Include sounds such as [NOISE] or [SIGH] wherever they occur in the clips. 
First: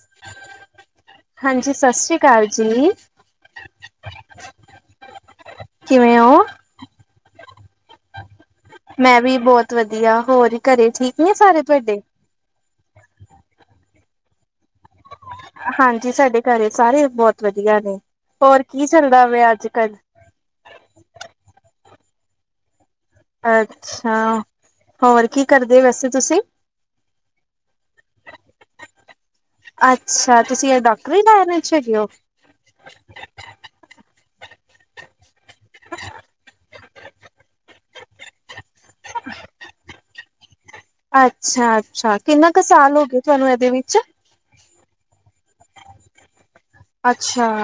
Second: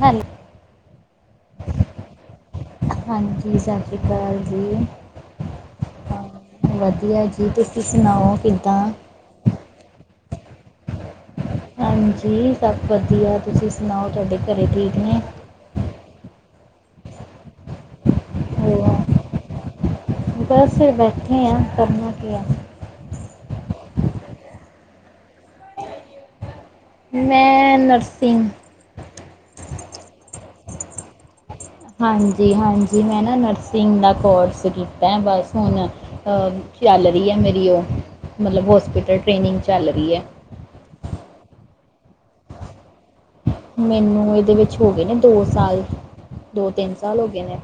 Hello ਹਾਂਜੀ ਸਤਿ ਸ੍ਰੀ ਅਕਾਲ ਜੀ ਹਾਂਜੀ ਸਤਿ ਸ੍ਰੀ ਅਕਾਲ ਜੀ ਕਿਵੇਂ ਹੋ ਵਧੀਆ ਜੀ। ਜੀ ਤੁਸੀਂ ਸੁਣਾਓ? ਮੈਂ ਵੀ ਬਹੁਤ ਵਧੀਆ ਹੋਰ, ਘਰੇ, ਠੀਕ ਨੇ ਸਾਰੇ ਤੁਹਾਡੇ ਹਾਂਜੀ ਸਭ ਵਧੀਆ, ਤੁਸੀਂ? ਸੁਣਾਓ ਤੁਹਾਡੇ ਘਰ ਠੀਕ ਨੇ? ਹਾਂਜੀ ਸਾਡੇ ਘਰੇ ਸਾਰੇ ਬਹੁਤ ਵਧੀਆ ਨੇ, ਹੋਰ ਕੀ ਚੱਲਦਾ ਪਿਆ ਅੱਜ? ਕ [INAUDIBLE] ਬਸ ਬੈਠੇ ਆਂ ਕਰਨਾ ਕੀ ਆ। ਅੱਛਾ, ਹੋਰ ਕੀ ਕਰਦੇ ਵੈਸੇ ਤੁਸੀਂ? ਮੈਂ ਨਰਸਿੰਗ, ਅੱਛਾ ਤੁਸੀਂ ਡਾਕਟਰ ਹੀ ਲੈ ਰਹੇ? ਹਾਂਜੀ-ਹਾਂਜੀ ਮੈਂ ਨਾ ਨਰਸਿੰਗ ਦਾ ਕੌਰਸ ਸਕਤ ਹੈ ਬਸ ਫੋਨ ਖਿਆਲੇਦੀ ਹੈ ਮੇਰੀ ਉਹ ਮਤਲਬ ਬਹੁ ਹਸਪਿਟਲ ਟ੍ਰੇਨਿੰਗ ਚੱਲ ਰਹੀ ਹੈ। ਅੱਛਾ ਅੱਛਾ ਕਿੰਨਾ ਕੁ ਸਾਲ ਹੋ ਗਏ? ਤੁਹਾਨੂੰ ਇਹਦੇ ਵਿੱਚ ਮੈਨੂੰ ਇਹਦੇ ਵਿੱਚ ਹੋ ਗਏ ਨੇ ਦੋਸਤ ਸਾਲ। ਦੋ ਤਿੰਨ ਸਾਲ ਹੋ ਗਏ ਅੱਛਾ ਨੇ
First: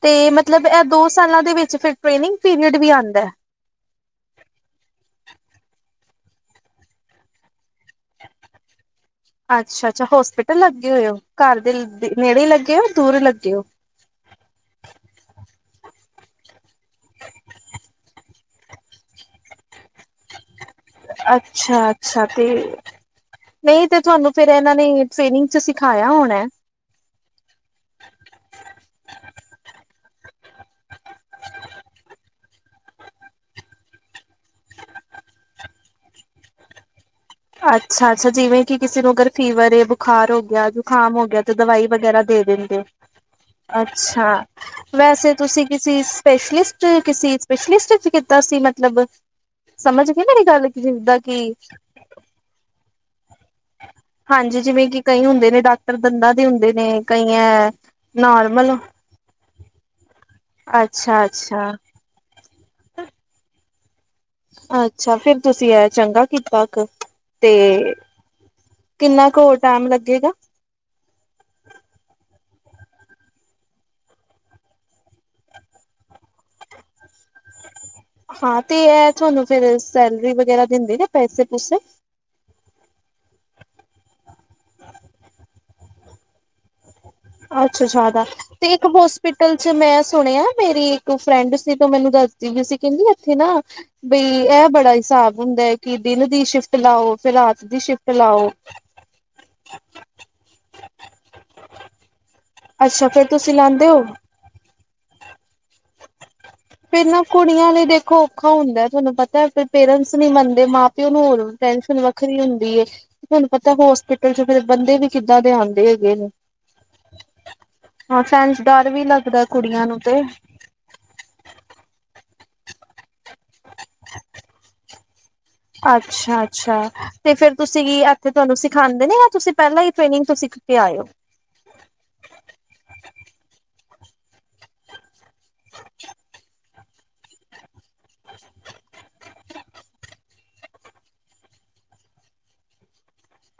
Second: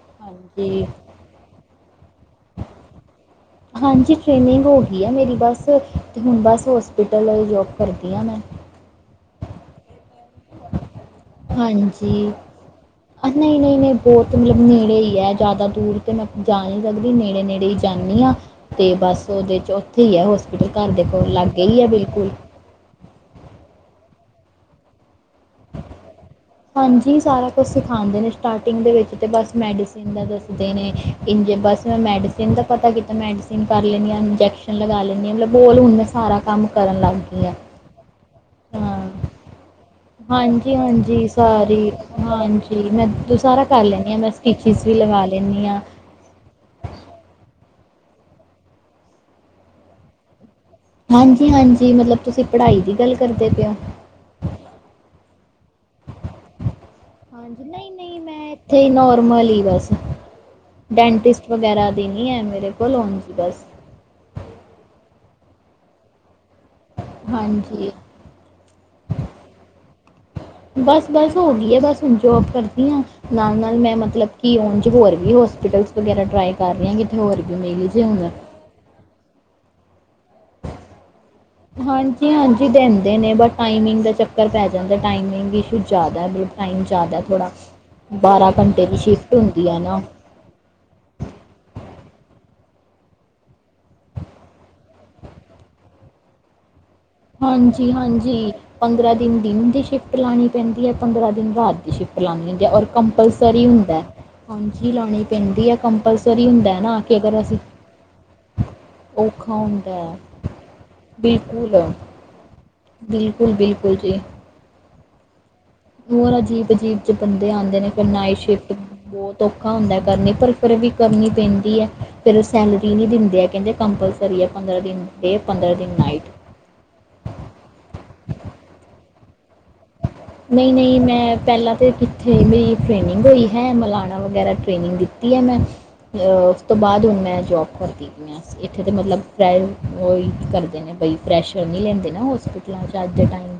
ਤੇ ਮਤਲਬ ਇਹ ਹਾਂਜੀ ਦੋ ਸਾਲਾਂ ਦੇ ਵਿੱਚ ਫਿਰ ਟ੍ਰੇਨਿੰਗ ਪੀਰੀਅਡ ਵੀ ਆਉਂਦਾ ਹਾਂਜੀ ਟ੍ਰੇਨਿੰਗ ਹੋ ਗਈ ਆ ਮੇਰੀ ਬਸ ਹੁਣ ਬਸ ਹੋਸਪਿਟਲ ਜੋਬ ਕਰਦੀ ਹਾਂ ਮੈਂ ਅੱਛਾ ਅੱਛਾ ਹੋਸਪਿਟਲ ਲੱਗੇ ਹੋਏ ਹੋ ਘਰ ਦੇ ਹਾਂਜੀ ਨੇੜੇ ਲੱਗੇ ਹੋ ਦੂਰ ਲੱਗੇ ਨਹੀਂ ਹੋ ਨਹੀਂ ਨਹੀਂ ਬਹੁਤ ਮਤਲਬ ਨੇੜੇ ਹੀ ਹੈ ਜ਼ਿਆਦਾ ਦੂਰ ਤੇ ਮੈਂ ਜਾ ਨਹੀਂ ਸਕਦੀ ਨੇੜੇ ਨੇੜੇ ਹੀ ਜਾਂਦੀ ਹਾਂ ਤੇ ਬਸ ਉਹਦੇ ' ਉੱਥੇ ਹੀ ਹੈ ਹੋ ਸਕ ਅੱਛਾ ਅੱਛਾ ਤੇ ਨਹੀਂ ਤੇ ਤੁਹਾਨੂੰ ਫੇਰ ਇਹਨਾਂ ਨੇ ਟ੍ਰੇਨਿੰਗ ਚ ਸਿਖਾਇਆ ਹੋਣਾ। ਜ ਸਾਰਾ ਕੁਛ ਸਿਖਾਉਂਦੇ ਨੇ ਸਟਾਰਟਿੰਗ ਦੇ ਵਿੱਚ ਤਾਂ ਬਸ ਮੈਡੀਸਨ ਦਾ ਦੱਸਦੇ ਨੇ ਇੰਝੇ ਬਸ ਮੈਂ ਮੈਡੀਸਨ ਦਾ ਪਤਾ ਕੀਤਾ ਮੈਡੀਸਿਨ ਕਰ ਲੈਂਦੀ ਹਾਂ ਇੰਜੈਕਸ਼ਨ ਲਗਾ ਲੈਂਦੀ ਹਾਂ ਮਤਲਬ ਬੋਲ ਹੁਣ ਮੈਂ ਸਾਰਾ ਕੰਮ ਕਰਨ ਲੱਗ ਗਈ। ਹਾਂ ਅੱਛਾ। ਅ ਜਿਵੇਂ ਕਿ ਕਿਸੇ ਹਾਂ ਨੂੰ ਅਗਰ ਫੀਵਰ ਏ ਬੁਖਾਰ ਹੋ ਗਿਆ ਹਾਂਜੀ ਜੁਕਾਮ ਹਾਂਜੀ ਹੋ ਗਿਆ ਤੇ ਦਵਾਈ ਸਾਰੀ ਵਗੈਰਾ ਦੇ ਹਾਂਜੀ ਦਿੰਦੇ ਮੈਂ ਦ ਸਾਰਾ ਕਰ ਲੈਂਦੀ ਹਾਂ ਮੈਂ ਅੱਛਾ ਸਟਿਚਿਸ ਵੀ ਲਗਾ ਵੈਸੇ ਲੈਂਦੀ ਤੁਸੀਂ ਹਾਂ ਕਿਸੇ ਸਪੈਸ਼ਲਿਸਟ ਪਿਛਲੀ ਸਟੇ ਚ ਕੀਤਾ ਸੀ ਮਤਲਬ ਸਮਝ ਗ ਮੇਰੀ ਗੱਲ। ਜਿੱਦਾਂ ਕਿ ਹਾਂਜੀ ਹਾਂਜੀ ਮਤਲਬ ਤੁਸੀਂ ਪੜ੍ਹਾਈ ਦੀ ਗੱਲ ਕਰਦੇ ਪਏ ਹੋ ਹਾਂਜੀ ਜਿਵੇਂ ਕਿ ਕਈ ਹੁੰਦੇ ਨੇ ਡਾਕਟਰ ਦੰਦਾਂ ਦੇ ਹੁੰਦੇ ਨੇ ਕਈ ਹਾਂਜੀ ਹੈ ਨਹੀਂ ਨਹੀਂ ਮੈਂ ਨਰਮਲ ਇੱਥੇ ਹੀ ਨੋਰਮਲ ਹੀ ਬਸ ਅੱਛਾ ਅੱਛਾ। ਬਲ ਸੀ ਬਸ ਅੱਛਾ ਫੇਰ ਤੁਸੀਂ ਆ ਚੰਗਾ। ਕਿਪ ਕੁ ਤੇ ਹਾਂਜੀ ਕਿੰਨਾ ਕੁ ਹੋਰ ਟਾਈਮ ਲੱਗੇਗਾ? ਬਸ ਬਸ ਹੋ ਗਈ ਹੈ ਬਸ ਹੁਣ ਜੋਬ ਕਰਦੀ ਨਾਲ ਨਾਲ ਮੈਂ ਮਤਲਬ ਕਿ ਹਣ ਚ ਹੋਰ ਵੀ ਹੋਸਪੀਟਲ ਵਗੈਰਾ ਟਰਾਈ ਕਰ ਰਹੀ ਹਾਂ ਕਿਥੇ ਹੋਰ ਵੀ ਮੇਲੀ ਹਾਂ ਤੇ ਇਹ ਤੁਹਾਨੂੰ ਫੇਰ ਸੈਲਰੀ ਵਗੈਰਾ ਦਿੰਦੇ ਨੇ? ਪੈਸੇ ਪੂਸੇ ਹਾਂਜੀ ਹਾਂਜੀ ਦਿਨ ਨੇ ਬ ਟਮਿੰਗ ਦਾ ਚੱਕਰ ਘਰ ਪੈ ਜਾਂਦਾ ਟਾਇਮਂ ਜ਼ਿਆਦਾ ਵੀ ਟਾਈਮਂ ਅੱਛਾ ਜ਼ਿਆਦਾ ਤੇ ਇੱਕ ਦੀ ਸ਼ਿਫਟ ਹੋਸਪਿਟਲ ਹੁੰਦੀ ਚ ਹੈ ਨਾ ਮੈਂ ਸੁਣਿਆ ਮੇਰੀ ਇੱਕ ਫਰੈਂਡ ਸੀ ਤੇ ਮੈਨੂੰ ਦੱਸ ਵੀ ''ਅਸੀਂ ਕਹਿੰਦੇ ਇੱਥੇ ਨਾ ਬਈ ਇਹ ਬੜਾ ਹਿਸਾਬ ਹੁੰਦਾ ਹੈਕਿ ਦਿਨ ਦੀ ਸ਼ਿਫਟ ਲਾਓ ਫਿਰ ਰਾਤ ਦੀ ਹਾਂਜੀ ਸ਼ਿਫਟ ਲਾਓ -ਹਾਂਜੀ। ਪੰਦਰਾਂ ਦਿਨ ਦੀ ਸ਼ਿਫਟ ਲਾਉਣੀ ਪੈਂਦੀ ਹੈ, ਪੰਦਰਾਂ ਦਿਨ ਰਾਤ ਦੀ ਸ਼ਿਫਟ ਲਾਉਣੀ ਹੁੰਦੀ। ਅੱਛਾ, ਫਿਰ ਤੁਸੀਂ ਲੈਂਦੇ ਹੋ। ਜੀ ਲਾਣੇ ਪੈਂਦੀ ਹੈ। ਕੰਪਲਸਰੀ ਹੁੰਦਾ ਨਾ ਕਿ ਅੱਗਰ '''ਅਸੀਂ ਹਾਂ [UNINTELLIGIBLE] ਤੁਹਾਨੂੰ ਪਤਾ ਔਖਾ ਫੇਰ ਹੁੰਦਾ ''ਪੇਰੈਂਟਸ ਹੈ। ਨੀ ਮੰਨਦੇ ਮਾਂ -ਪਿਓ ਨੂੰ ਹੋਰ ਬਿਲਕੁਲ ਟੈਨਸ਼ਨ ਵੱਖਰੀ ਹੁੰਦੀ। ਤੁਹਾਨੂੰ ਬਿਲਕੁਲ ਪਤਾ ਬਿਲਕੁਲ ਜੀ ਹੋਸਪਿਟਲ'ਚ ਫਿਰ ਬੰਦੇ ਵੀ ਕਿੱਦਾਂ ਦੇ ਹਨ? ਹੋਰ ਅਜੀਬ ਅਜੀਬ'ਚ ਬੰਦੇ ਆਉਂਦੇ ਨੇ ਫਿਰ ਹਾਂ ਨਾਈਟ ਸੈਂਸ ਸ਼ਿਫਟ ਡਰ ਵੀ ਬਹੁਤ ਲੱਗਦਾ ਔਖਾ ਕੁੜੀਆਂ ਹੁੰਦਾ ਨੂੰ ਤੇ ਕਰਨੀ ਪਰ ਫਿਰ ਵੀ ਕਰਨੀ ਪੈਂਦੀ ਹੈ, ਫਿਰ ਸੈਲਰੀ ਨਹੀਂ ਦਿੰਦੀ। ਪੰਦਰਾਂ ਦਿਨ ਨਾਈਟ ਅੱਛਾ-ਅੱਛਾ ''ਤੇ ਫੇਰ ਤੁਸੀਂ ਕੀ ਇੱਥੇ ਤੁਹਾਨੂੰ ਸਿਖਾਉਦੇ ਨੇ ਤੁਸੀਂ ਪਹਿਲਾਂ ਹੀ ਟ੍ਰੇਨਿੰਗ ਤੋਂ ਸਿੱਖ ਨਹੀਂ- ਕੇ ਆਏ ਨਹੀਂ ਹੋ ''ਮੈਂ ਪਹਿਲਾਂ ਤੇ ਕਿੱਥੇ ਮੇਰੀ ਟ੍ਰੇਨਿੰਗ ਹੋਈ ਹੈ ਮਲਾ ਵਗੈਰਾ, ਟ੍ਰੇਨਿੰਗ ਕੀਤੀ ਏ ਮੈਂ।''ੳਸ ਤੋਂ ਬਾਅਦ ''ਮੈਂ ਜੌਬ [UNINTELLIGIBLE] ਪੈਸ਼ਰ ਨਹੀਂ ਐਥੇ ਰਾਤ ਦੇ ਟਾਈਮ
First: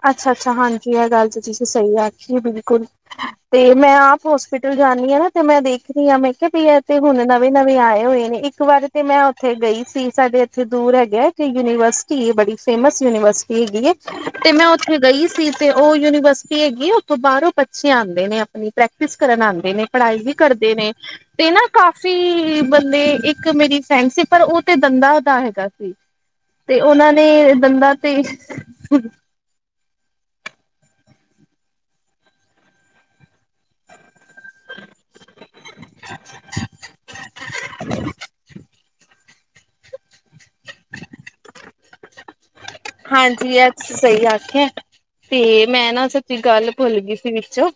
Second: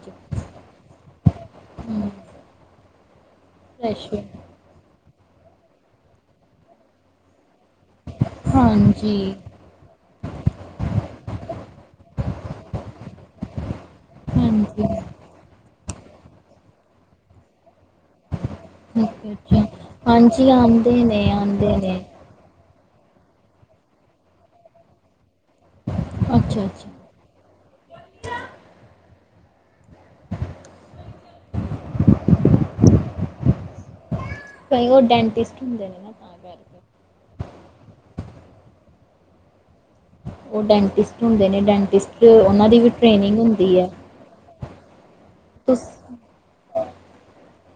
ਕੀ ਹੈ ਗੱਲ ਤੇ, ਤੁਸੀਂ ਸਹੀ ਹੂੰ ਆਖੀਏ ਬਿਲਕੁਲ। ਤੇ ''ਮੈਂ ਫਰੈਸ਼ਰ ਆਪ ਹੋਸਪਿੱਟਲ ਜਾਂਦੀ ਹਾਂ, ਨਾ। ਤੇ ''ਮੈਂ ਦੇਖਦੀ ਹਾ। ਮੈਂ ਕਿਹਾ ਵੀ -ਇਹ ਤੇ ਹੁਣ- ਨਵੇਂ ਨਵੇਂ ਆਏ ਹੋਏ ਨੇ, ਇੱਕ ਵਾਰ ਤੇ, ਹਾਂਜੀ ਮੈਂ ਉੱਥੇ ਗਈ ਸੀ ਸਾਡੇ ਇੱਥੇ ਦੂਰ ਹੈਗੇ ਤੇ ਯੂਨੀਵਰਸਿਟੀ ਬੜੀ ਫੇਮਸ ਯੂਨੀਵਰਸਿਟੀ ਹੈਗੀ। ਤੇ ''ਮੈਂ ਹਾਂਜੀ ਉੱਥੇ ਗਈ ਸੀ, ਤੇ ''ਉਹ ਯੂਨੀਵਰਸਿਟੀ ਹੈਗੀ ਉੱਥੋਂ ਬਾਹਰੋਂ ਬੇ ਆਂਦੇ ਨੇ ਆਪਣੀ ਪ੍ਰੈਕਟਿਸ ਅੱਛਾ ਕਰਨ ਅੱਛਾ ਆਂਦੇ ਨੇ, ਪੜ੍ਹਾਈ ਵੀ ਹਾਂਜੀ ਕਰਦੇ ਆਉਂਦੇ ਨੇ ''ਤੇ ਨਾ ਆਉਂਦੇ ਨੇ ਕਾਫੀ ਬੰਦੇ ਇੱਕ ਮੇਰੀ ਫਰੇਂਡ ਸੀ, ਪਰ ਉਹ ਤੇ ਦੰਦਾ ਦਾ ਹੇ। ਸੀ ਅੱਛਾ ''ਤੇ ਅੱਛਾ ਉਹਨਾਂ ਨੇ ਦੰਦਾਂ ਤੇ, ਕਈ ''ਉਹ ਡੈਂਟਿਸਟ ਹੁੰਦੇ ਨੇ ਨਾ ''ਤਾਂ ਕਰਕੇ। [UNINTELLIGIBLE] ''ਉਹ ਡੈਂਟਿਸਟ ਹੁੰਦੇ ਨੇ। ਡੈਂਟਿਸਟ ਦੀ ਵੀ ਟ੍ਰੇਨਿੰਗ ਹਾਂਜੀ--। ਹੁੰਦੀ ਹੈ ਅ ਸਹੀ ਆਖਿਆ ਤੇ ਤੁਸ ''ਮੈਂ ਨਾ ਸੱਚੀ ਗੱਲ ਭੁੱਲ ਗਈ ਸੀ, ਵਿੱਚੋਂ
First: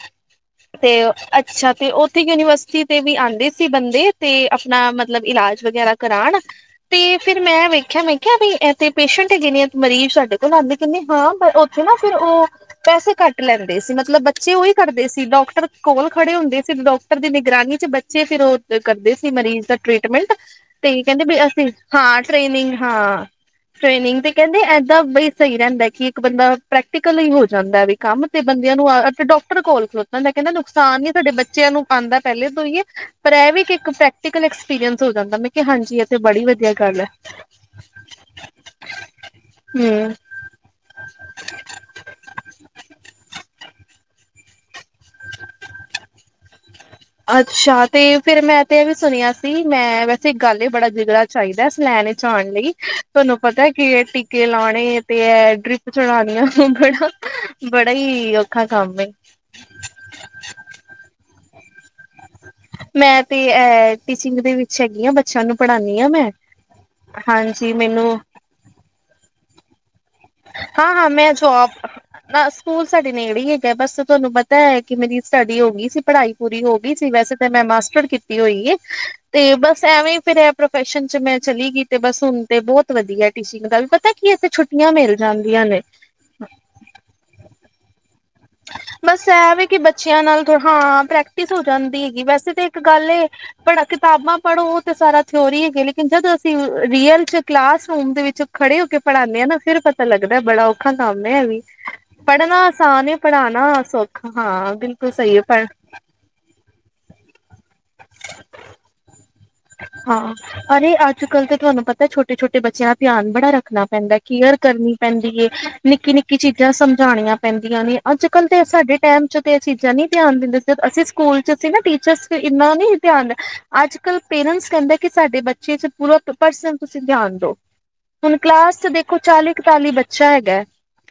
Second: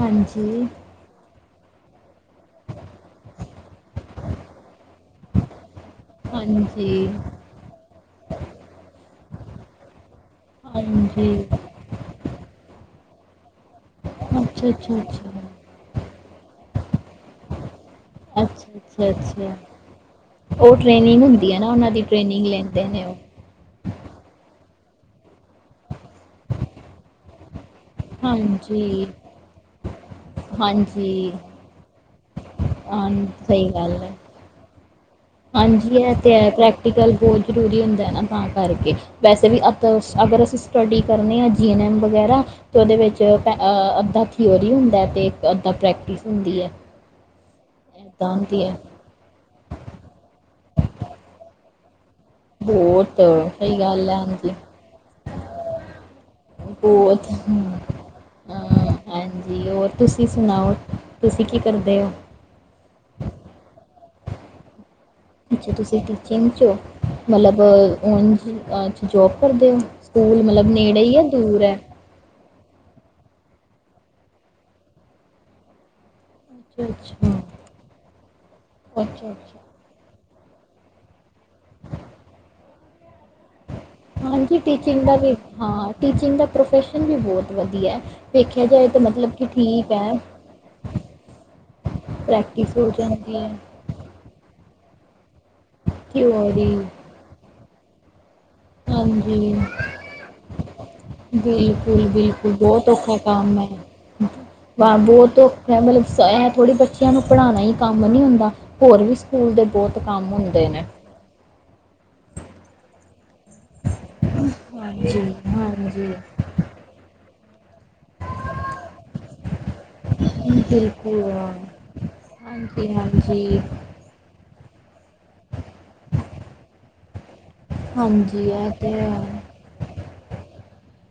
ਹਾਂਜੀ ਤੇ [UNINTELLIGIBLE] ਅੱਛਾ ਤੇ ਉਹ ਇਥੇ ਯੂਨੀਵਰਸਿਟੀ ਤੇ ਵੀ ਆਉਂਦੇ ਸੀ ਬੰਦੇ ਤੇ, ਆਪਣਾ ਮਤਲਬ ਇਲਾਜ ਵਗੈਰਾ ਕਰਾਉਣ ਹਾਂਜੀ ਤੇ, ਫੇਰ ''ਮੈਂ ਵੇਖਿਆ ਮੇਖਿਆ ਵੀ ਇਥੇ ਪੇਸ਼ੈਂਟ ਹੈਗੇ ਨੇ। ਮਰੀਜ਼ ਸਾਡੇ ਕੋਲ ਆਉਂਦੇ ਕਹਿੰਦੇ ਹਾਂਜੀ ਹਾਂ ਪਰ ''ਉੱਥੇ ਨਾ ਫਿਰ ''ਉਹ ਪੈਸੇ ਘੱਟ ਲੈਂਦੇ ਸੀ ਮਤਲਬ ਬੱਚੇ ਅੱਛਾ ਉਹੀ ਅੱਛਾ ਕਰਦੇ ਸੀ ਅੱਛਾ ਕੋਲ ਖੜੇ ਹੁੰਦੇ ਸੀ ਡਾਕਟਰ ਦੀ ਨਿਗਰਾਨੀ ਚ ਬੱਚੇ ਫਿਰ ਅੱਛਾ ਉਹ ਅੱਛਾ ਕਰਦੇ ਸੀ ਅੱਛਾ ਮਰੀਜ਼ ਦਾ ਟ੍ਰੀਟਮੈਂਟ ਉਹ ਤੇ ਟ੍ਰੇਨਿੰਗ ਕਹਿੰਦੇ ਬ ਹੁੰਦੀ ਹੈ ਅਸੀਂ ਨਾ ਉਹਨਾਂ ਦੀ ਹਾਂ ਟ੍ਰੇਨਿੰਗ ਲੈਂਦੇ ਨੇ ਉਹ ਹਾਂ ਟ੍ਰੇਨਿੰਗ ਤੇ ਕਹਿੰਦੇ ਇਏਦਾਂ ਬਈ ਸਹੀ ਰਹਿੰਦਾ ਕਿ ਇੱਕ ਬੰਦਾ ਪ੍ਰੈਕਕਲ ਹੀ ਹੋ ਜਾ ਜਾਂਦਾ ਵੀ ਕੰਮ ਤੇ ਬੰਦਆਂ ਨੂੰ ਹਾਂਜੀ ਅਤੇ ਡਾਕਟਰ ਕੋਲ ਖਲੋ ਹਿੰਦਾ ਨੁਕਸਾਨ ਨ ਸਾਡੇ ਹਾਂਜੀ ਬੱਚਿਆਂ ਨੂੰ ਪਾਉਂਦਾ ਪਹਿਲੇ ਤੋਂ ਹੀਏ ਹਾਂ ਪਰ ਇਹ ਵੀ ਸਹੀ ਇੱਕ ਗੱਲ ਹੈ ਪ੍ਰੈਕਕਲ [UNINTELLIGIBLE] ਹਾਂਜੀ ਹੈ ਅਤੇ ਹੈ ਪ੍ਰੈਕਟੀਕਲ ਬਹੁਤ ਜ਼ਰੂਰੀ ਹੁੰਦਾ ਨਾ ਤਾਂ ਕਰਕੇ ਵੈਸੇ ਵੀ ਅ ਹਮ ਅਗਰ ਅਸੀਂ ਸਟੱਡੀ ਕਰਨੇ ਹਾਂ ਜੀ ਐਨ ਐੱਮ ਵਗੈਰਾ ਤਾਂ ਉਹਦੇ ਵਿੱਚ ਪੈ ਅੱਧਾ ਕੀ ਅੱਛਾ ਤੇ ਇੱਦਾਂ ਫੇਿਰ ਮੈਂ ਹੁੰਦੀ ਹੈ ਤੇ ਇਹ ਵੀ ਸੁਣਿਆ ਸੀ ਮੈਂ ਵੈਸੇ ਗੱਲ ਇਹ ਬੜਾ ਜਿਗੜ ਚਾਹੀਦਾ ਇਸ ਲੈਣ ਪਉਣ ਲਈ ਬਹੁਤ ਤੁਹਾਨੂੰ ਪਤਾ ਸਹੀ ਕੀ ਗੱਲ ਹੈ ਟੀਕੇ ਹਾਂਜੀ ਲਾਉਣੇ ਤੇ ਇਹ ਡਰਿਪ ਚੜਾਉਣ ਆ ਬਹੁਤ ਹਮ, ਬੜਾ-ਬੜਾ ਹੀ ਔਖਾ ਅ, ਕੰਮਐ ਹਾਂਜੀ ਹੋਰ ਤੁਸੀਂ ਸੁਣਾਓ ਤੁਸੀਂ ਕੀ ਕਰਦੇ ਹੋ ਮੈਂ ਤੇ ਅ ਟੀਚਿੰਗ ਦੇ ਵਿੱਚ ਹੈਗੀ ਆ ਬੱਚਿਆਂ ਨੂੰ ਅੱਛਾ ਪੜ੍ਹਾਉਦੀ ਤੁਸੀਂ ਹਾਂ ਮੈਂ ਟੀਚਿੰਗ 'ਚ ਹੋ ਮਤਲਬ ਹਾਂਜੀ ਮੈਨੂੰ ਨ ਜੋਬ ਕਰਦੇ ਹੋ ਸਕੂਲ ਮਤਲਬ ਨੇੜੇ ਹਾਂ-ਹਾਂ ਹੀ ਹੈ ਮੈਂ ਦੂਰ ਜੌਬ ਹੈ ਨਾ ਸਕੂਲ ਨੇੜੇ ਹੀ ਹੈਗਾ ਬਸ ਤੁਹਾਨੂੰ ਪਤਾ ਹੈ ਕਿ ਮੇਰੀ ਸਟੱਡੀ ਹੋ ਗਈ ਸੀ ਪੜ੍ਹਾਈ ਪੂਰੀ ਹੋ ਅੱਛਾ ਗਈ ਸੀ ਅੱਛਾ ਵੈਸੇ ਤਾਂ ਮੈਂ ਮਾਸਟਰ ਕੀਤੀ ਹੋਈ ਹੈ ਅੱਛਾ ਤੇ ਅੱਛਾ ਬਸ ਐਵੇਂ ਫਿਰ ਪ੍ਰੋਫੈਸ਼ਨ ਚ ਮੈਂ ਚਲੀ ਗਈ ਤੇ ਬਸ ਹੁਣ ਤੇ ਬਹੁਤ ਵਧੀਆ ਸੀ ਵੀ ਪਤਾ ਕੀ ਇੱਥੇ ਹਾਂਜੀ ਛੁੱਟ ਟੀਚਿੰਗ ਦਾ ਮਿਲਆਂ ਹਾਂ ਟੀਚਿੰਗ ਦਾ ਪ੍ਰੋਫੈਸ਼ਨ ਵੀ ਬਹੁਤ ਵਧੀਆ ਹੈ ਵੇਖਿਆ ਜਾਏ ਤਾਂ ਬਸ ਮਤਲਬ ਇਹ ਵੀ ਕਿ ਠੀਕ ਹੈ ਬੱਚਿਆਂ ਨਾਲ ਹਾਂ ਪ੍ਰੈਕਟਿਸ ਹੋ ਜਾਂਦੀ ਹੈਗੀ ਵੈਸੇ ਤਾਂ ਪ੍ਰੈਕਟਿਸ ਇੱਕ ਹੋ ਗੱਲ ਜਾਂਦੀ ਹੈ ਪੜ ਕਿਤਾਬਾਂ ਪੜ੍ਹੋ ਤੇ ਸਾਰਾ ਥੇ ਹੋ ਰਹੀ ਹੈਗੇ ਲੇਕਿਨ ਜਦੋਂ ਅਸੀਂ ਥਿਊਰੀ ਰੀਅਲ ਚ ਕਲਾਸਰੂਮ ਦੇ ਵਿੱਚ ਖੜੇ ਹੋ ਕੇ ਪੜ੍ਹਾਉਂਦੇ ਆਾਂ ਹਾਂਜੀ ਨਾ ਫਿਰ ਪਤਾ ਲੱਗਦਾ ਬੜਾ ਔਖਾ ਕੰਮ ਹੈ ਵੀ ਬਿਲਕੁਲ ਬਿਲਕੁਲ ਪੜ੍ਹਨਾ ਬਹੁਤ ਆਸਾਨ ਔਖਾ ਕੰਮ ਹੈ ਪੜ੍ਹਾਉਣਾ ਸੌਖਾ ਹਾਂ ਬਿਲਕੁਲ ਬਹੁਤ ਸਹੀ ਪਰ ਧੋਖਾ ਹੈ ਮਤਲਬਥੋੜੀ ਬੱਚਿਆਂ ਨੂੰ ਪੜ੍ਹਾਉ ਹੀ ਕੰਮ ਨੀ ਹੁੰਦਾ ਹੋਰ ਵੀ ਸਕੂਲ ਦੇ ਬਹੁਤ ਕੰਮ ਹੁੰਦੇ ਹਾਂ ਨੇ ਅ ਅੱਜ ਕੱਲ ਤਾਂ ਤੁਹਾਨੂੰ ਪਤਾ ਛੋਟੇ ਛੋਟੇ ਬੱਚਿਆਂ ਦਾ ਧਿਆਨ ਬੜਾ ਰੱਖਣਾ ਪੈਂਦਾ ਕੇਅਰ ਕਰਨੀ ਪੈਂਦੀ ਹਾਂਜੀ ਏ ਹਾਂਜੀ ਨਿੱਕੀ ਨਿੱਕੀ ਚੀਜ਼ਾਂ ਸਮਝਾਉਣੀਆਂ ਪੈਂਦੀਆਂ ਨੇ ਅੱਜ ਕੱਲ ਤੇ ਸਾਡੇ ਟਾਈਮ ਚ ਤੇ ਇਹ ਚੀਜ਼ਾਂ ਨ ਧਿਆਨ ਦਿੰਦੇ ਸੀ ਅਸੀਂ ਬਿਲਕੁਲ ਸਕੂਲ ਚ ਅਸੀਂ ਨਾ ਟੀਚਰਸ ਇੰਨਾ ਹਾਂਜੀ ਨੀ ਧਿਆਨ ਦ ਹਾਂਜੀ ਅੱਜ ਕੱਲ ਪੇਰੈਂਟਸ ਕਹਿੰਦਾ ਕਿ ਸਾਡੇ ਬੱਚੇ ਚ ਪੂਰਾ ਪਰਸਨਲ ਤੁਸੀਂ ਧਿਆਨ ਦੋ ਹੁਣ ਹਾਂਜੀ ਇਹ ਕਲਾਸ ਚ ਤਾਂ ਦੇਖੋ ਹੈ ਚਾਲੀ ਇਕਤਾਲੀ ਬੱਚਾ ਹੈਗਾ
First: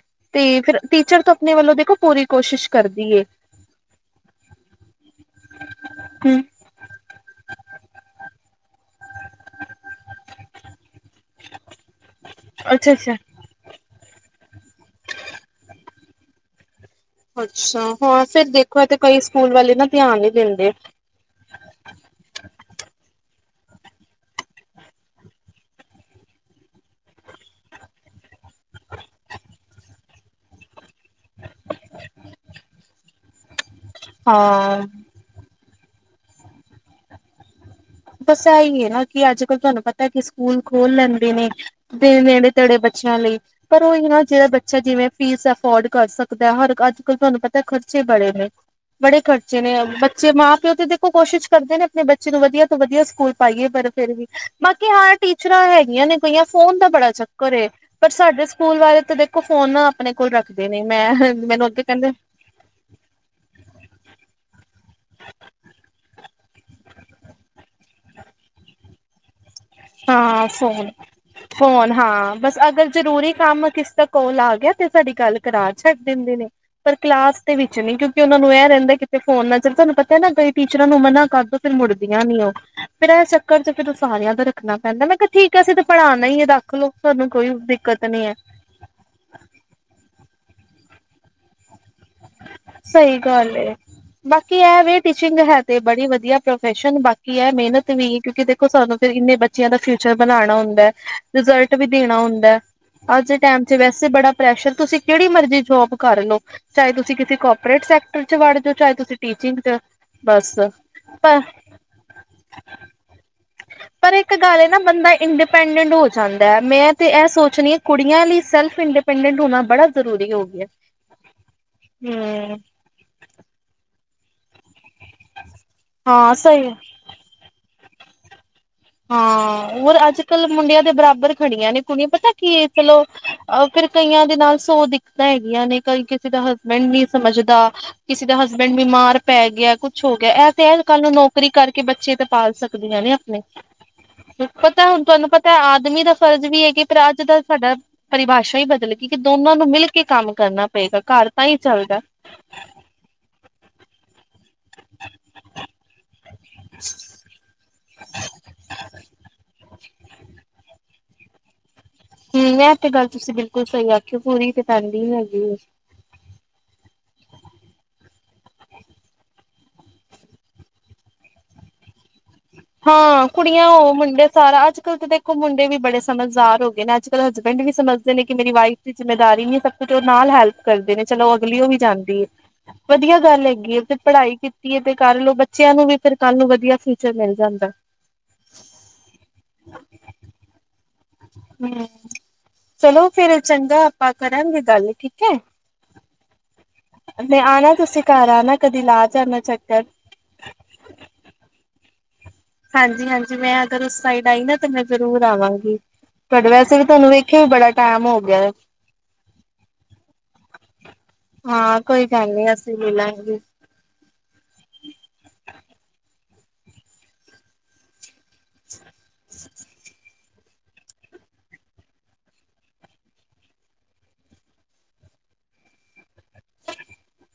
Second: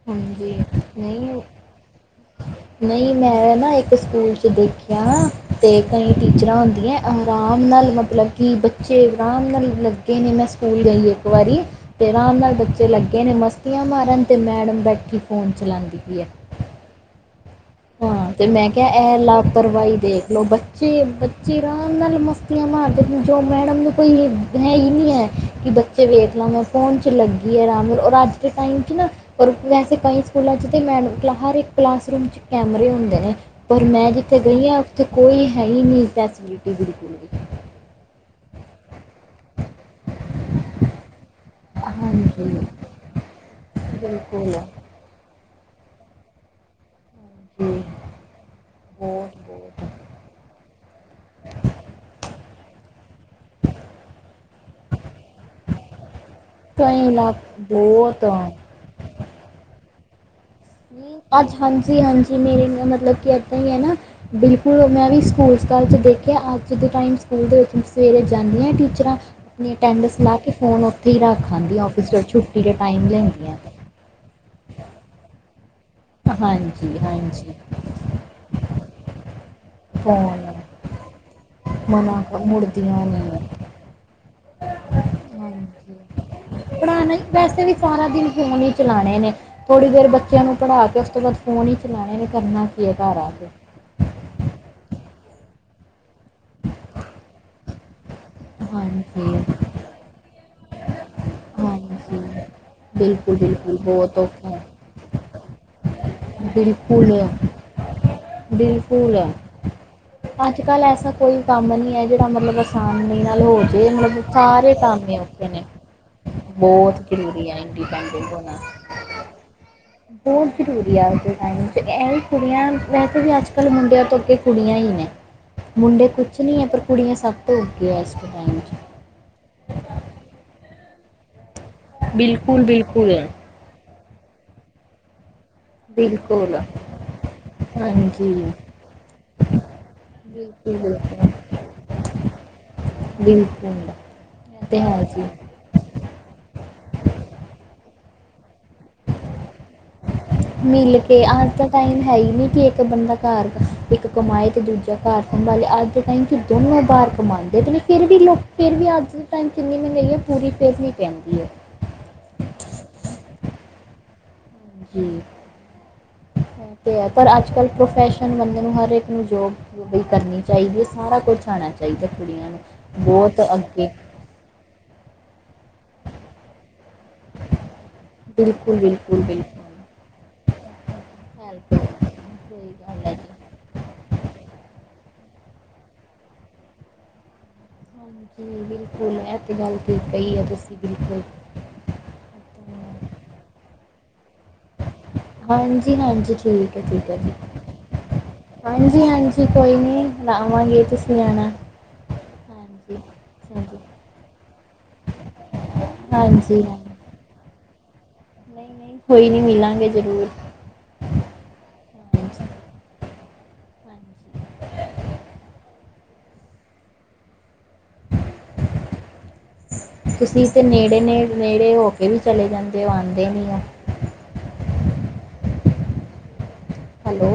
ਹਾਂਜੀ ਤੇ ਫਿਰ ਟੀਚਰ ਤੋਂ ਨਹੀਂ ਆਪਣੇ ਵੱਲੋਂ ਦੇਖੋ ਪੂਰੀ ਕੋਸ਼ਿਸ਼ ਕਰਦੀ ਨਹੀਂ ਹੈ ਮੈਂ ਨਾ ਇੱਕ ਸਕੂਲ ਚ ਦੇਖਿਆ ਨਾ ਤੇ ਕਈ ਹਮ ਟੀਚਰਾਂ ਹੁੰਦੀਆਂ ਆਰਾਮ ਨਾਲ ਮਤਲਬ ਕਿ ਬੱਚੇ ਬੱਚੇ ਆਰਾਮ ਨਾਲ ਲੱਗੇ ਨੇ ਮੈਂ ਸਕੂਲ ਗਈ ਇੱਕ ਵਾਰੀ ਅਤੇ ਆਰਾਮ ਨਾਲ ਬੱਚੇ ਅੱਛਾ ਅੱਛਾ ਲੱਗੇ ਨੇ ਮਸਤੀਆਂ ਮਾਰਨ ਅਤੇ ਮੈਡਮ ਬੈਠੀ ਫੋਨ ਚਲਾਉਂਦੀ ਦੀ ਐ ਅੱਛਾ ਹਾਂ ਫਿਰ ਤੇ ਮੈਂ ਦੇਖੋ ਕਿਹਾ ਤੇ ਇਹ ਕਈ ਸਕੂਲ ਵਾਲੇ ਨਾ ਲਾਪਰਵਾਹੀ ਧਿਆਨ ਨੀ ਦੇਖਲੋ ਦਿੰਦੇ। ਬੱਚੇ ਬੱਚੇ ਆਰਾਮ ਨਾਲ ਮਸਤੀਆਂ ਮਾਰਦੇ ਜੋ ਮੈਡਮ ਨੂੰ ਕੋਈ ਹੈ ਹੀ ਨਹੀਂ ਹੈ ਕਿ ਬੱਚੇ ਵੇਖ ਲ ਮੈਂ ਫੋਨ 'ਚ ਲੱਗੀ ਹੈ ਆਰਾਮ ਨਾਲ ਰ ਅੱਜ ਦੇ ਟਾਈਮ 'ਚ ਨਾ ਵੈਸੇ ਕਈ ਸਕੂਲਾਂ 'ਚ ਅਤੇ ਮੈਮ ਕਲਾਹ ਕਲਾਸ ਰੂਮ ' ਹੁੰਦੇ ਨੇ ਪਰ ਮੈਂ ਜਿੱਥੇ ਗਈ ਹਾਂ ਉੱਥੇ ਕੋਈ ਹੈ ਨਹੀਂ ਫੈਸਿਲਿਟੀ ਬਿਲਕੁਲ ਵੀ ਬਸ ਇਹੀ ਹੈ ਨਾ ਕਿ ਅੱਜ ਕੱਲ੍ਹ ਤੁਹਾਨੂੰ ਪਤਾ ਕਿ ਸਕੂਲ ਖੋਲਣ ਨੇ ਨੇੜੇ ਹਾਂਜੀ ਤੇੜੇ ਬੱਚਿਆਂ ਲਈ ਪਰ ਉਹੀ ਨਾ ਜਿਹੜਾ ਬਿਲਕੁਲ ਬੱਚਾ ਜਿਵੇਂ ਫੀਸ ਅਫੋਰਡ ਕਰ ਸਕਦਾ ਹਰ ਅੱਜ ਅਗਰ ਤੁਹਾਨੂੰ ਪਤਾ ਜੀ ਖਰਚੇ ਬੜੇ ਨੇ ਬੜੇ ਬਹੁਤ ਖਰਚੇ ਨੇ ਬਹੁਤ ਬੱਚੇ ਮਾਂ ਪਿਓ ਤੇ ਦੇਖੋ ਕੋਸ਼ਿਸ਼ ਕਰਦੇ ਨੇ ਆਪਣੇ ਬੱਚੇ ਨੂੰ ਵਧੀਆ ਵਧੀਆ ਸਕੂਲ ਪਾਈਏ ਪਰ ਫੇਰ ਵੀ ਬਾਕੀ ਹਾਂ ਟੀਚਰਾਂ ਹੈਗੀਆਂ ਨੇ ਕਈਆਂ ਫੋਨ ਦਾ ਕਈ ਬੜਾ ਚੱਕਰ ਇਲਾਕੇ ਏ ਪਰ ਸਾਡੇ ਬਹੁਤ ਸਕੂਲ ਬਾਰੇ ਤਾਂ ਦੇਖੋ ਫੋਨ ਮ ਕੋਈ ਅੱਜ ਹਾਂਜੀ ਹਾਂਜੀ ਮੇਰੇ ਮਤਲਬ ਕੀ ਏਦਾਂ ਹੀ ਹੈ ਨਾ ਬਿਲਕੁਲ ਸਕਲ ਮੈਂ ਵੀ ਸਕੂਲ ਸਕਾਲ ਚ ਦੇਖਿਆ ਅੱਜ ਦੇ ਟਾਈਮ ਸਕੂਲ ਦੇ ਵਿੱਚ ਸਵੇਰੇ ਜਾਂਦੀਆਂ ਟੀਚਰਾਂ ਆਪਣੀ ਅਟੈਂਡੈਂਸ ਲਾ ਹਾਂ ਕੇ ਫ਼ੋਨ ਫੋਨ ਉੱਥੇ ਹੀ ਰੱਖ ਆਉਂਦੀਆਂ ਫੋਨ ਆਫਿਸ ਤੋਂ ਹਾਂ ਬਸ ਛੁੱਟੀ ਦੇ ਅਗਰ ਟਾਈਮ ਜ਼ਰੂਰੀ ਲੈਂਦੀਆਂ ਕੰਮ ਕਿਸ ਦਾ ਕੋਲ ਆ ਗਿਆ ਤੇ ਸਾਡੀ ਗੱਲ ਕਰਾ ਛੱਡ ਦਿੰਦੇ ਨੇ ਪਰ ਹਾਂਜੀ ਕਲਾਸ ਹਾਂਜੀ ਦੇ ਵਿੱਚ ਨ ਕਿਉਂਕਿ ਉਹਨਾ ਨੂੰ ਇਹ ਰਹਿੰਦਾ ਕਿਤੇ ਫੋਨ ਨਾ ਚੱਲ ਤੁਹਾਨੂੰ ਪਤਾ ਨਾ ਕਈ ਫ਼ੋਨ ਟੀਚਰਾਂ ਨੂੰ ਮਨਾ ਕਰਦੋ ਫਿਰ ਮਨਾ ਮੁੜਦੀਆਂ ਨ ਕਰ ਉਹ ਮੁੜਦੀਆਂ ਫੇਰ ਇਹ ਨਹੀਂ ਚੱਕਰ ਚ ਫਿਰ ਸਾਰੀਆਂ ਤਰ ਰੱਖਣਾ ਪੈਂਦਾ ਮੈਂ ਕਿਹਾ ਠੀਕ ਹਾਂਜੀ ਆ ਅਸੀਂ ਤੇ ਪੜ੍ਹਾਉਣਾ ਹੀ ਹੈ ਰੱਖ ਲੋਓ ਪੜ੍ਹਾਉਣਾ ਹੀ- ਤੁਹਾਨੂੰ ਕੋਈ ਵੈਸੇ ਵੀ ਦਿੱਕਤ ਸਾਰਾ ਨੀ ਦਿਨ ਹੈ ਫ਼ੋਨ ਹੀ ਚਲਾਉਣੇ ਨੇ ਥੋੜ੍ਹੀ ਦੇਰ ਬੱਚਿਆਂ ਨੂੰ ਪੜ੍ਹਾ ਤੇ ਉਸ ਤੋਂ ਬਾਅ ਫੋਨ ਹੀ ਚਲਾਉਣੇ ਨੇ ਕਰਨਾ ਕੀ ਹੈ ਘਰ ਸਹੀ ਆ ਕੇ ਗੱਲ ਬਾਕੀ ਐ ਵੀ ਟੀਚਿੰਗ ਹੈ ਤੇ ਬੜੀ ਵਧੀਆ ਪ੍ਰੋਫੈਸ਼ਨ ਬਾਕੀ ਹੈ ਮਿਹਨਤ ਵੀ ਕਿਉਂਕਿ ਦੇਖੋ ਸਾਨੂੰ ਫੇਰ ਇਨੇ ਹਾਂਜੀ ਬੱਚਿਆਂ ਦਾ ਫਿਊਚਰ ਬਣਾਉਣਾ ਹੁੰਦਾ ਹੈ ਰਿਜ਼ਲਟ ਵੀ ਦੇਣਾ ਹਾਂਜੀ ਹੁੰਦਾ ਅੱਜ ਦੇ ਟੈਮ ਚ ਵੈਸੇ ਬੜਾ ਪ੍ਰੈਸ਼ਰ ਤੁਸੀਂ ਕਿਹੜੀ ਮਰਜ਼ੀ ਜੋਬ ਘਰ ਨੂੰ ਚਾਹੇ ਤੁਸੀਂ ਬਿਲਕੁਲ ਟੀਚਿੰਗ 'ਚ ਬਸ ਅੱਜ ਕੱਲ ਐਸਾ ਕੋਈ ਪਰ ਕੰਮ ਨਹੀਂ ਹੈ ਜਿਹੜਾ ਮਤਲਬ ਅਸਾਨ ਨਹੀਂ। ਪਰ ਇੱਕ ਗੱਲ ਨਾ ਬੰਦਾ ਔਖੇ ਨੇ ਇੰਡੀਪੈਂਡੈਂਟ ਹੋ ਜਾਂਦਾ ਹੈ ਮੈਂ ਬਹੁਤ ਤੇ ਇਹ ਜ਼ਰੂਰੀ ਹੈ ਸੋਚਣੀ ਐ ਇੰਡੀਪੈਂਡੈਂਟ ਕੁੜੀਆਂ ਲਈ ਹੋਣਾ ਸੈਲਫ ਇੰਡੀਪੈਂਡੈਂਟ ਹੋਣਾ ਬੜਾ ਜ਼ਰੂਰੀ ਹੋ ਬਹੁਤ ਗਿਆ। ਜ਼ਰੂਰੀ ਆ ਅੱਜ ਦੇ ਟਾਈਮ ਚ ਇਹ ਹੂੰ, ਕੁੜੀਆਂ ਵੈਸੇ ਵੀ ਅੱਜ ਕੱਲ੍ਹ ਮੁੰਡਿਆਂ ਤੋਂ ਅੱਗੇ ਕੁੜੀਆਂ ਹੀ ਨੇ ਮੁੰਡੇ ਹਾਂ ਕੁਛ ਨਹੀਂ ਹੈ ਸਹੀ ਪਰ ਕੁੜੀਆਂ ਸਭ ਤੋਂ ਦੇ ਅੱਜ ਦੇ ਟਾਈਮ ਚ ਹਾਂ ਹੋਰ ਅੱਜ ਕੱਲ ਮੁੰਡਿਆਂ ਦੇ ਬਰਾਬਰ ਖੜੀਆਂ ਨੇ ਕੁੜੀਆਂ ਪਤਾ ਬਿਲਕੁਲ ਕੀ ਚਲੋ ਬਿਲਕੁਲ ਅਹ ਕਈਆਂ ਦੇ ਨਾਲ ਸੋ ਦਿੱਕਤਾਂ ਹੈ ਗਈਆ ਨੇ ਕਈ ਕਿਸੇ ਦਾ ਬਿਲਕੁਲ ਹਸਬੈਂਡ ਨੀ ਸਮਝਦਾ ਕਿਸੇ ਹਾਂਜੀ ਦਾ ਹਸਬੈਂਡ ਬਿਮਾਰ ਪੈ ਗਿਆ ਕੁਛ ਹੋ ਗਿਆ ਇਹ ਤਾਂ ਬਿਲਕੁਲ ਅਜ ਕੱਲ੍ਹ ਨੂੰ ਬਿਲਕੁਲ ਨੌਕਰੀ ਕਰਕੇ ਬੱਚੇ ਤੇ ਪਾਲ ਸਕਦੀਆਂ ਨੇ ਆਪਣੇ ਬਿਲਕੁਲ ਇਹ ਤੇ ਪਤਾ ਹੈ ਹੁਣ ਜੀ ਤੁਹਾਨੂੰ ਪਤਾ ਆਦਮੀ ਦਾ ਫਰਜ਼ ਵੀ ਹੈਗੇ ਪਰ ਅੱਜ ਦਾ ਸਾਡਾ ਪਰਿਭਾਸ਼ਾ ਹੀ ਬਦਲੇਗੀ ਕਿ ਦੋ ਮਿਲ ਕੇ ਤਾਂ ਅੱਜ ਹੀ ਦਾ ਚੱਲਦਾ ਟਾਈਮ ਹੈ ਹੀ ਨਹੀਂ ਕਿ ਇੱਕ ਬੰਦਾ ਘਰ ਦਾ ਇੱਕ ਕਮਾਏ ਤੇ ਦੂਜਾ ਘਰ ਸੰਭਾਲੇ ਅੱਜ ਦੇ ਟਾਈਮ ਦੋਨੋਂ ਬਾਹਰ ਕਮਾਦੇ ਨੇ ਫਿਰ ਵੀ ਲੋਕ ਫਿਰ ਵੀ ਅੱਜ ਦੇ ਟ ਕਿੰਨੀ ਮਹੀਨ ਹੈ ਪੂਰੀ ਫਿਰ ਵੀ ਪੈਂਦੀ ਹੈ। ਹੂੰ ਇਹ ਤੇ ਗੱਲ ਤੁਸੀਂ ਬਿਲਕੁਲ ਸਹੀ ਆਖੀ ਜੀ ਤੇ ਹੈ ਪਰ ਅੱਜ ਕੱਲ੍ਹ ਪ੍ਰੋਫੈਸ਼ਨ ਬੰਦੇ ਨੂੰ ਹਰ ਇੱਕ ਨੂੰ ਜੋਬ ਕਰਨੀ ਚਾਹੀਦੀ ਹੈ ਸਾਰਾ ਕੁਛ ਆਣਾ ਚਾਹੀਦਾ। ਕੁੜੀਆਂ ਨੂੰ ਹਾਂ ਬਹੁਤ ਕੁੜੀਆਂ ਅੱਗੇ ਹੋ ਮੁੰਡੇ ਸਾਰਾ ਅੱਜ ਕੱਲ ਤਾਂ ਦੇਖੋ ਮੁੰਡੇ ਵੀ ਬੜੇ ਸਮਝਦਾਰ ਹੋ ਗਏ ਨੇ ਕ ਹਸਬੈਂਡ ਵੀ ਸਮਝਦੇ ਨੇ ਕਿ ਮੇਰੀ ਵਾਈਫ ਬਿਲਕੁਲ ਦੀ ਬਿਲਕੁਲ ਜਿੰਮੇਦਾਰੀ ਨੀ ਬਿਲਕੁਲ ਸਭ ਕੁਛ ਉਹ ਨਾਲ ਹੈਲਪ ਕਰਦੇ ਨੇ ਚਲੋ ਅਗਲੀਓ ਹੈਲਪ ਵੀ ਜਾਂਦੀ ਹੈ ਸਹੀ ਹੈ ਵਧੀਆ ਜੀ ਗੱਲ ਹੈਗੀ ਹੈ ਤੇ ਪੜ੍ਹਾਈ ਕੀਤੀ ਹੈ ਤੇ ਕਰਲੋ ਬੱਚਿਆਂ ਨੂੰ ਵੀ ਫਿਰ ਕੱਲ ਨੂੰ ਵਧੀਆ ਫ ਮਿਲ ਜਾਂਦਾ। ਹਾਂਜੀ ਬਿਲਕੁਲ ਮੈਂ ਤੇ ਗੱਲ ਕੀ ਪਹੀ ਆ ਤੁਸੀਂ ਬਿਲਕੁਲ। ਹਮ ਚਲੋ ਫੇਰ ਚੰਗਾ ਆਪਾਂ ਕਰਾਂਗੇ ਗੱਲ ਠੀਕ ਹੈ ਹਾਂਜੀ ਹਾਂਜੀ ਠੀਕ ਹੈ ਠੀਕ ਹੈ ਜੀ ਤੇ ਆਣਾ ਤੁਸੀਂ ਘਰ ਆਣਾ ਕਦੀ ਹਾਂਜੀ ਲਾ ਜਾਣਾ ਹਾਂਜੀ ਕੋਈ ਚੱਕਰ ਨੀ ਆਵਾਂਗੇ ਤੁਸੀਂ ਆਣਾ। ਹਾਂਜੀ ਹਾਂਜੀ ਮੈਂ ਅਗਰ ਉਸ ਸਾਈਡ ਆਈ ਨਾ ਤੇ ਮੈਂ ਜ਼ਰੂਰ ਆਵਾਂਗੀ ਪਰ ਹਾਂਜੀ, ਵੈਸੇ ਹਾਂ। ਵੀ ਤੁਹਾਨੂੰ ਵੇਖਿਆ ਵੀ ਬੜਾ ਟਾਈਮ ਨਹੀਂ-ਨਹੀਂ, ਕੋਈ ਨੀ ਮਿਲਾਂਗੇ ਜ਼ਰੂਰ। ਹਾਂ ਕੋਈ ਗੱਲ ਹਾਂਜੀ, ਨੀ ਅਸੀਂ ਲੈ ਲਾਂਗੇ ਹ [INAUDIBLE] ਤੁਸੀਂ ਤੇ ਨੇੜੇ ਨੇ ਨੇੜੇ ਹੋ ਕੇ ਵੀ ਚਲੇ ਜਾਂਦੇ ਹੋ ਆਉਂਦੇ ਨੀ ਹੈਲੋ